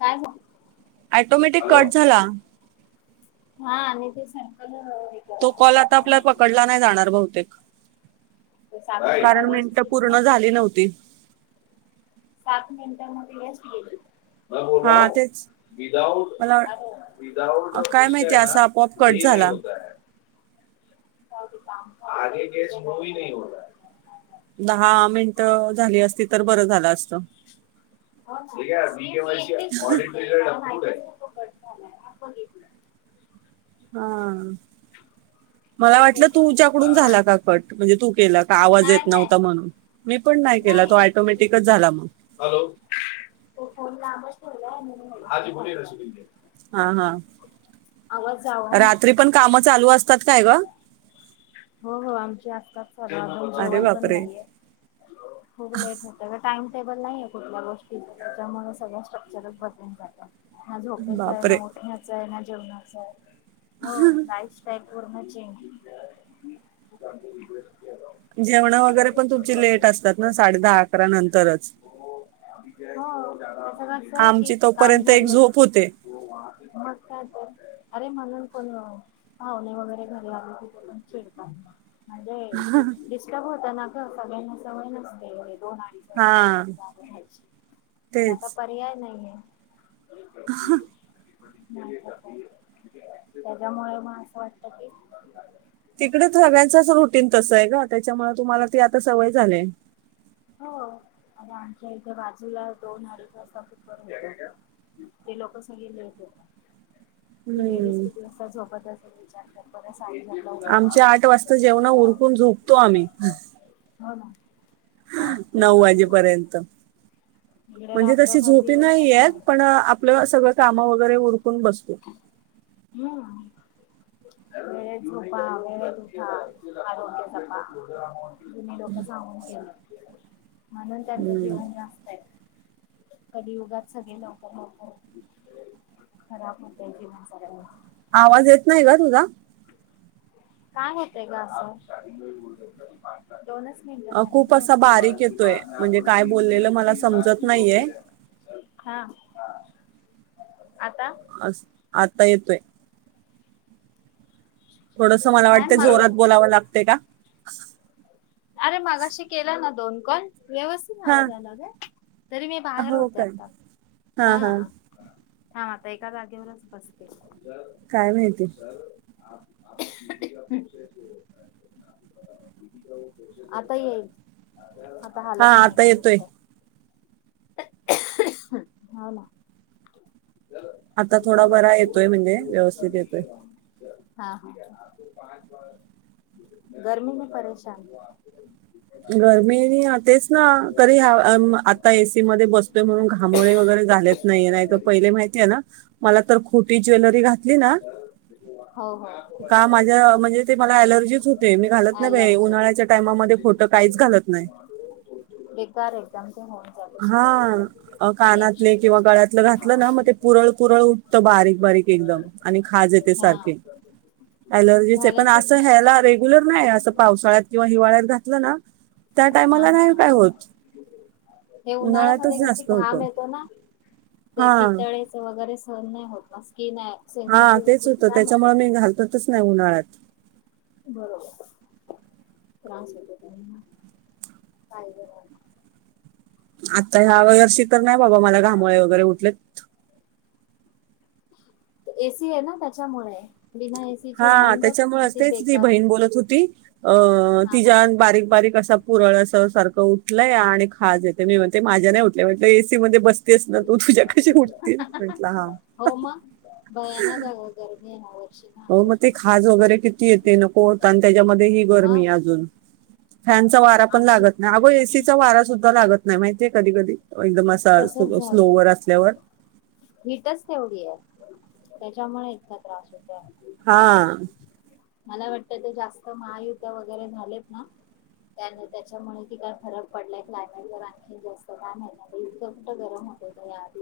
काय automatic cut झाला. हां आणि ते [unintelligible] तो करत कॉल होता आता काय आपला माहिती. पकडला नाही जाणार बहुतेक. तर सात कारण वेस्ट मिनिटं केली मग पूर्ण झाली नव्हती. सात मिनिटं मग वेस्ट गेली. मैं बोल रहा हा हू तेच मला विदाउट विदाउट काय घुस माहिती गये ना असा आपोआप कट ये नही झाला होता है. आगे के [unintelligible] नाही हो रहा. दहा मिनिटं झाली असती तर बरं झालं असत. ते का B K Y audit up to date है. कट झालाय बघितलं हां मला ते वाटलं तेच तर. तुझ्याकडून हा झाला का कट. म्हणजे तू केला का आवाज नाही येत नाही नव्हता म्हणून, मी पण नाही केला तो ऑटोमॅटिक झाला मग. हॅलो तो फोन लांबच हाजी बोलिये मैं [unintelligible] हां हां आवाज [unintelligible] चालू असतात काय गं. हो हो आमच्या असतात. अरे जेवण पण बापरे नाहीये, खूप लेट होत ग टाइम टाईम टेबल नाही आहे कुठल्या गोष्टीच त्याच्यामुळे सगळं स्ट्रक्चरच बदलून जात. ना झोपायच आहे बापरे ना उठण्याचा आहे ना जवनाचय. हो लाईफ स्टाईल. पूर्ण चेंज जेवणं वगैरे पण तुमची लेट असतात ना साडे दहा अकरा नंतरच, हो त्याच कसं आहे की आमची काम तोपर्यंत एक धरलेत झोप होते. मग काय तर अरे म्हणून कोण पाहुणे वगैरे घरी आले मग चर्चा [unintelligible] म्हणजे डिस्टर्ब होत ना सगळ्यांना सवय नसते दोन अडीचच्या हा पर्यंत जा घयची पण आता पर्याय नाहीये ह नाही त्याच्यामुळे मग असं वाटत कि तिकडे सगळ्यांचच रुटीन तसं आहे ग त्याच्यामुळे तुम्हाला ती आता सवय झालीय [unintelligible] ती लेडीज हम्म कितीता झोपत अस विचारत ब आमच्या आठ वाजता जेवण उरकून झोपतो आम्ही हो ना नऊ वाजेपर्यंत इकडे म्हणजे तशी रात्रभर झोपी दिवसभर नाहीय चालू पण आपलं सगळं काम वगैरे उर आपण बसतो वे झूपा वेळे उठा आरोग्य जपा तु्ही लोक सांगून केलं म्हणून त्यांचं हम्म जीवन जास्त हाय कधी युगात सगळे लोक नको खराब [inaudible] आवाज येत नाही का तुझा काय होतय ग असं ोनस अ, खूप तन असा बारीक येतोय म्हणजे काय बोललेलं मला तीन लाख समजत नाहीये ह आता अ आता येतोय थोडस मला काय वाटतं मग जोरात बोलावं लागत का [inaudible] अरे मगाशी केला न्ह दोन कॉल व्यवस्थित हा आवाज आला ग तरी मी बाहेर हो होते काय आता हा हां आता एका जागेवरच बसते र काय माहिती सर [unintelligible] आता येई आता हा हालत नाही आता इकडून येतोय कुठे ह ना आता थोडा बरा येतोय म्हणजे व्यवस्थित येतोय हा ह गर्मी न परेशान गरमी आणि तेच ना तरी आता एसी मध्ये बसतोय म्हणून घामोळे वगैरे झालेत नाही नाही तर पहिले माहितीये ना मला तर खोटी ज्वेलरी घात ना हो हो का माझ्या म्हणजे ते मला एलर्जी होते. मी घालत नाही बाई अलर्जी उन्हाळ्याच्या टायमामध्ये खोटं. काहीच घालत नाही, बेकार एकदम ते होऊन जात अशी बॉडीवर हा रिएक्शन कानातले किंवा त्याची गळ्यातलं घातलं ना मग ते पुरळ-पुरळ, उठत बारीक-बारीक एकदम. आणि खाज येते हा सारखी एलर्जीच आहे, पण घालायचीच अस नाही ह्याला रेग्युलर. इतर नाही असं पावसाळ्यात किंवा हिवाळ्यात घातलं ना. त्या हा, टायमाला हा, नाही काय होत हे उन्हाळ्यातच उन्हाळ्यामध्ये कशी जास्त होतो घाम येतो ना ते हा पितळेच वगैरे सहन नाही होत जास्त. हा तेच होतं त्याच्यामुळे मी घालतच नाही. नाही उन्हाळ्यात. बरोबर त्रास होतो त्यानी काय. आता ह्या वर्षी तर, नाही बाबा मला घामोळ्या वगैरे उठलेत. ए, सी आहे ना त्याच्यामुळे. बिना एसीची हा राहून बघ त्याच्यामुळे किती असतेच ती बेकार बहीण बोलत होती. अ हा हा तिच्यात बारीक-बारीक असा. पुरळस सारखं उठलंय आणि खाज येते, मी म्हणते माझ्या नाही उठलेय, म्हटल एसी मध्ये बस. तेस ना तू तुझ्या कशी उठतील म्हटलं हा. हो मग भयानक अगं गरमी आहे ह्या वर्षी ना हो मग ते अक्षरशः नको खाज नको वगैरे किती होतंय येते नको होत, आणि त्याच्यामध्ये ही मग गरमी अजून फॅनचा वारा पण अक्ष लागत नाही, अगं एसीचा वारा सुद्धा लागत. नाई माहित आहे कधी कधी. एकदम असा तसच झालंय स्लोवर असल्यावर. हीटच तेवढी आहे त्याच्यामुळे इतका त्रास होतो. हा. मला वाटतं ते जास्त महायुद्ध वगैरे झालेत ना, त्या त्याच्यामुळे कि काय फरक पडलाय क्लायमेट वर आणखी जास्त काय माहिती. इतकं कुठं गरम होतय भयानक.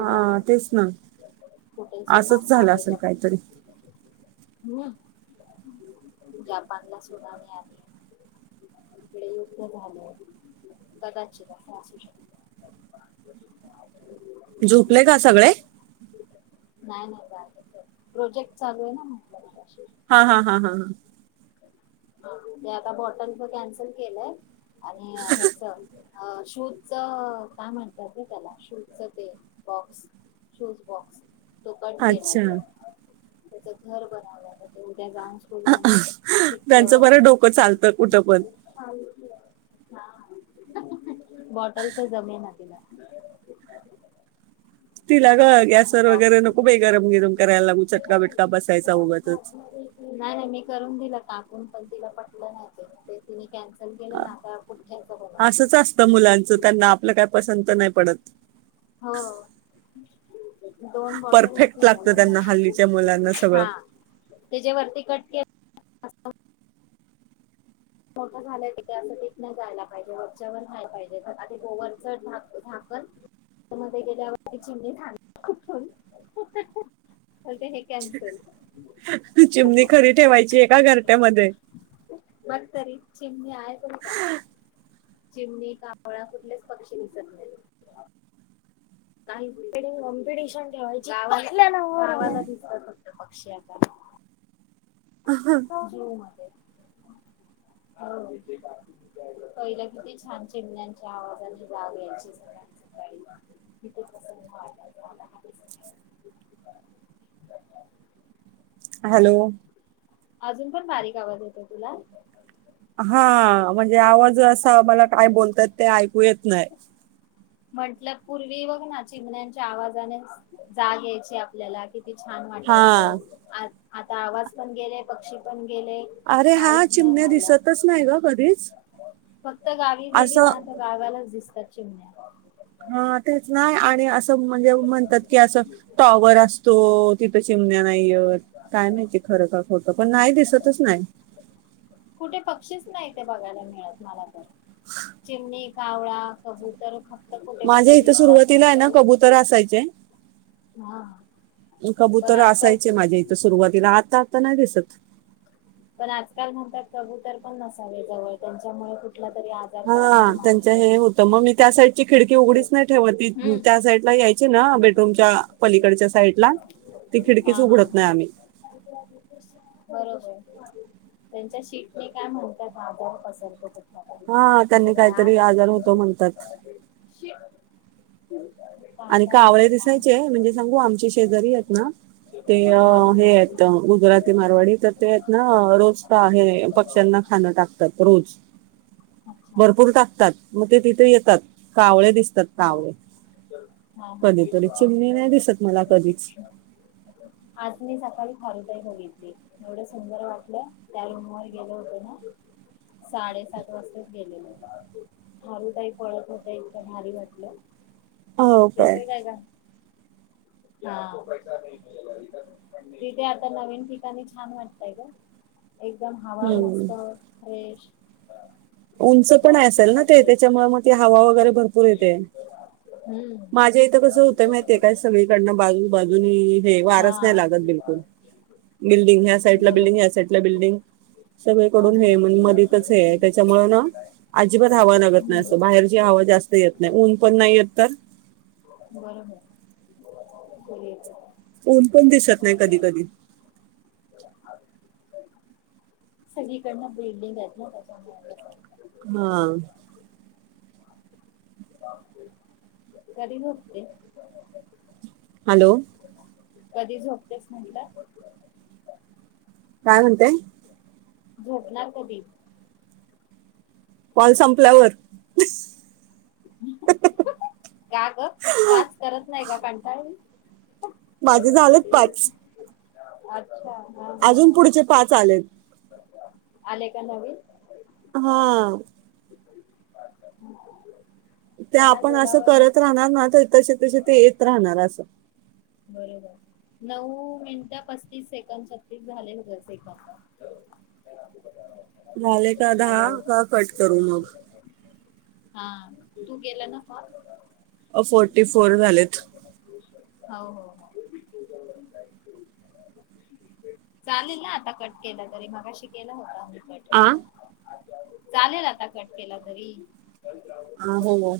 हा तेच ना कुठे असच सुनामी झालं असेल काहीतरी. ज्यापानला सुनामी आली तीकडे युद्ध झाले, कदाचित अस. असू शकत. झोपले का सगळे. नाही नाही प्रोजेक्ट चालू आहे ना म्हणताना. हा, हा, हा, हा, हा. मी आता बॉटलच कॅन्सल केलंय. आणि ह्याच. अ शूजच काय म्हणतात त्याला शूजच ते बॉक्स शूज बॉक्स. तो पण केलाय. अच्छा त्याच घर बनवलय मग ते. ते जाऊन स्कूलमध्ये. त्यांचं बरं चिटकवायचं डोकं चालतं कुठं पण. [inaudible] हां बॉटलच जमीन [unintelligible] तिला ग त्याच्या [unintelligible] गॅसवर बॉक्स वगैरे नको बे गरम गिरम करायला लागू चटका बिटका बसायचा उगाच -नाही नाही मी करत नाही हां पण तिला पटल पाहिजे ना [unintelligible] आता पुठ्याच बनवते असंच असतं मुलांचं त्यांना आपलं काय पसंत नाही पडत हो दोन बॉटल हे परफेक्ट लागतं त्यांना हल्लीच्या मुलांना केल्या हा सगळं त्याच्या वरती कट के [unintelligible] मोठं झालंय तिथे असं तिथन जायला पाहिजे वरच्यावर नाय पाहिजे आधी वरच झाकण - तर मध्ये गेल्या [unintelligible] चिमणी तर ते हे कॅन्सल चिमणी खरी ठेवायची एका घरट्यामध्ये मग तरी चिमणी आहेतच का चिमणी कांवळा कुठलेच पक्षी दिसत नाहीत काहीतरी कॉम्पिटिशन ठेवायची [unintelligible] दगावाला दिसतात फक्त पक्षी आता जीवमधे हो पहिल किती छान चिमण्यांच्या आवाजाने जाग यायची सगळ्यांना हॅलो अजून पण बारीक आवाज येतो तुला हा म्हणजे आवाज असा मला काय बोलतात ते ऐकू [unintelligible] नाही म्हंटलं पूर्वी बघ ना चिमण्यांच्या आवाजाने जाग यायची आपल्याला किती छान वाटायचं हा आता आवाज पण गेलेय पक्षी पण गेले अरे हा काहीच नाही -चिमण्या राहिला दिसतच नाही ग कधीच फक्त गावी गेली असं ना तर गावालाच दिसतात त्याची [unintelligible] हा तेच नाही आणि असं म्हणजे म्हणतात की असं टॉवर असतो तिथं चिमण्या नाहीयेत काय माहिती खरं की खोटं पण नाही दिसतच नाय कुठे पक्षीच नाही ते बघायला मिळत आम्हाला चिमणी कावळा कबूतर [unintelligible] माझ्या कुठे इथं दिसतात सुरुवातीला आहे ना कबुतर असायचे हा पण कबुतर आजकाल असायचे माझ्या इथं सुरुवातीला आत्ता त नाही दिसत पण आजकाल म्हणतात कबूतर पण नसावे जवळ त्यांच्यामुळे [unintelligible] हा आजार निर्माण त्यांच्या होतो. हे होतं मग मी त्या साईडची खिडकी उघडीच नाही ठेवत ती त्या साईडला यायची ना बेडरूमच्या पलीकडच्या साईडला ती हा खिडकीच हा उघडत नाही हा आम्ही बरोबर त्यांच्या शि [unintelligible] काय म्हणतात आजार पसरतो तो हा त्यांनी काहीतरी आजार होतो म्हणतात. [unintelligible] आणि काय होतं कावळे दिसायचे. काय म्हणजे सांगू, आमचे शेजारी आहेत ना, ते हा हा हे आहेत गुजराती मारवाडी तर ते आहेत ना, हा रोज तर आहे पक्ष्यांना खाणं टाकतात. रोज अच्छा भरपूर टाकतात. मग ते तिथे येतात कावळे दिस कावळे हां हां कधीतरी चिमणी नाही दिसत मला कधीच आज मी सकाळी खारुताई बघितली एवढ सुंदर वाटलं, त्या रूम वर गेलो होतो ना, साडेसात वाजता गेलेलो होत खारुताई पळत होते एकदम भारी वाटलं. हॅलो येतोय काय गं. हा तिथे आता नवीन ठिकाणी छान वाटतय गं. एकदम हवा हम्म मस्त, फ्रेश. उंच तिथे पण असतील असेल ना ते पक्षी. त्याच्यामुळे मग ती हवा वगैरे भरपूर येते हम्म. माझ्या इथं कसं होतं माहितेय काय सगळीकडनं बाजू बाजूने हे वारच हा. नाय लागत बिलकुल. बिल्डिंग ह्या साईडला बिल्डिंग, बरोबर ह्या साईडला बिल्डिंग सगळीकडून हे आजूबाजूला मधेच हे आहे. त्याच्यामुळे अजिबात हवा लागत नाही, हम्म अस बाहेरची हवा जास्त येत नाही, ऊन पण नाय येत तर. बरोबर. [unintelligible] ऊन पण दिसत नाही कधी कधी. सगळीकडनं बिल्डिंग आहेत ना त्याच्यामुळे हां कधी झोपते? हॅलो. कधी झोपतेस म्हणलं. काय म्हणते. झोपणार कधी? कॉल संपल्यावर. का ग पाच करत नाही का? कंटाळाली. माझे झालेत पाच. [unintelligible] हा हा अजून हा पुढचे पाच आलेत. आले का नवीन? हां ते काय आपण असं बोलावं हेच करत राहणार ना तर तशे तसे ते येत राहणार. असं, बरोबर, नऊ मिनिट पस्तीस सेकंद सबमिट झाले, हो सेकंद. झाले का दहा हॅलो का कट करू मग हा तू गेला ना काॉल असं फोर्टी फोर झालेत. हो हो चालेल ना आता कट केला तरी मगशि केला होता. कट आ चालेल आता कट केला तरी. अ हो.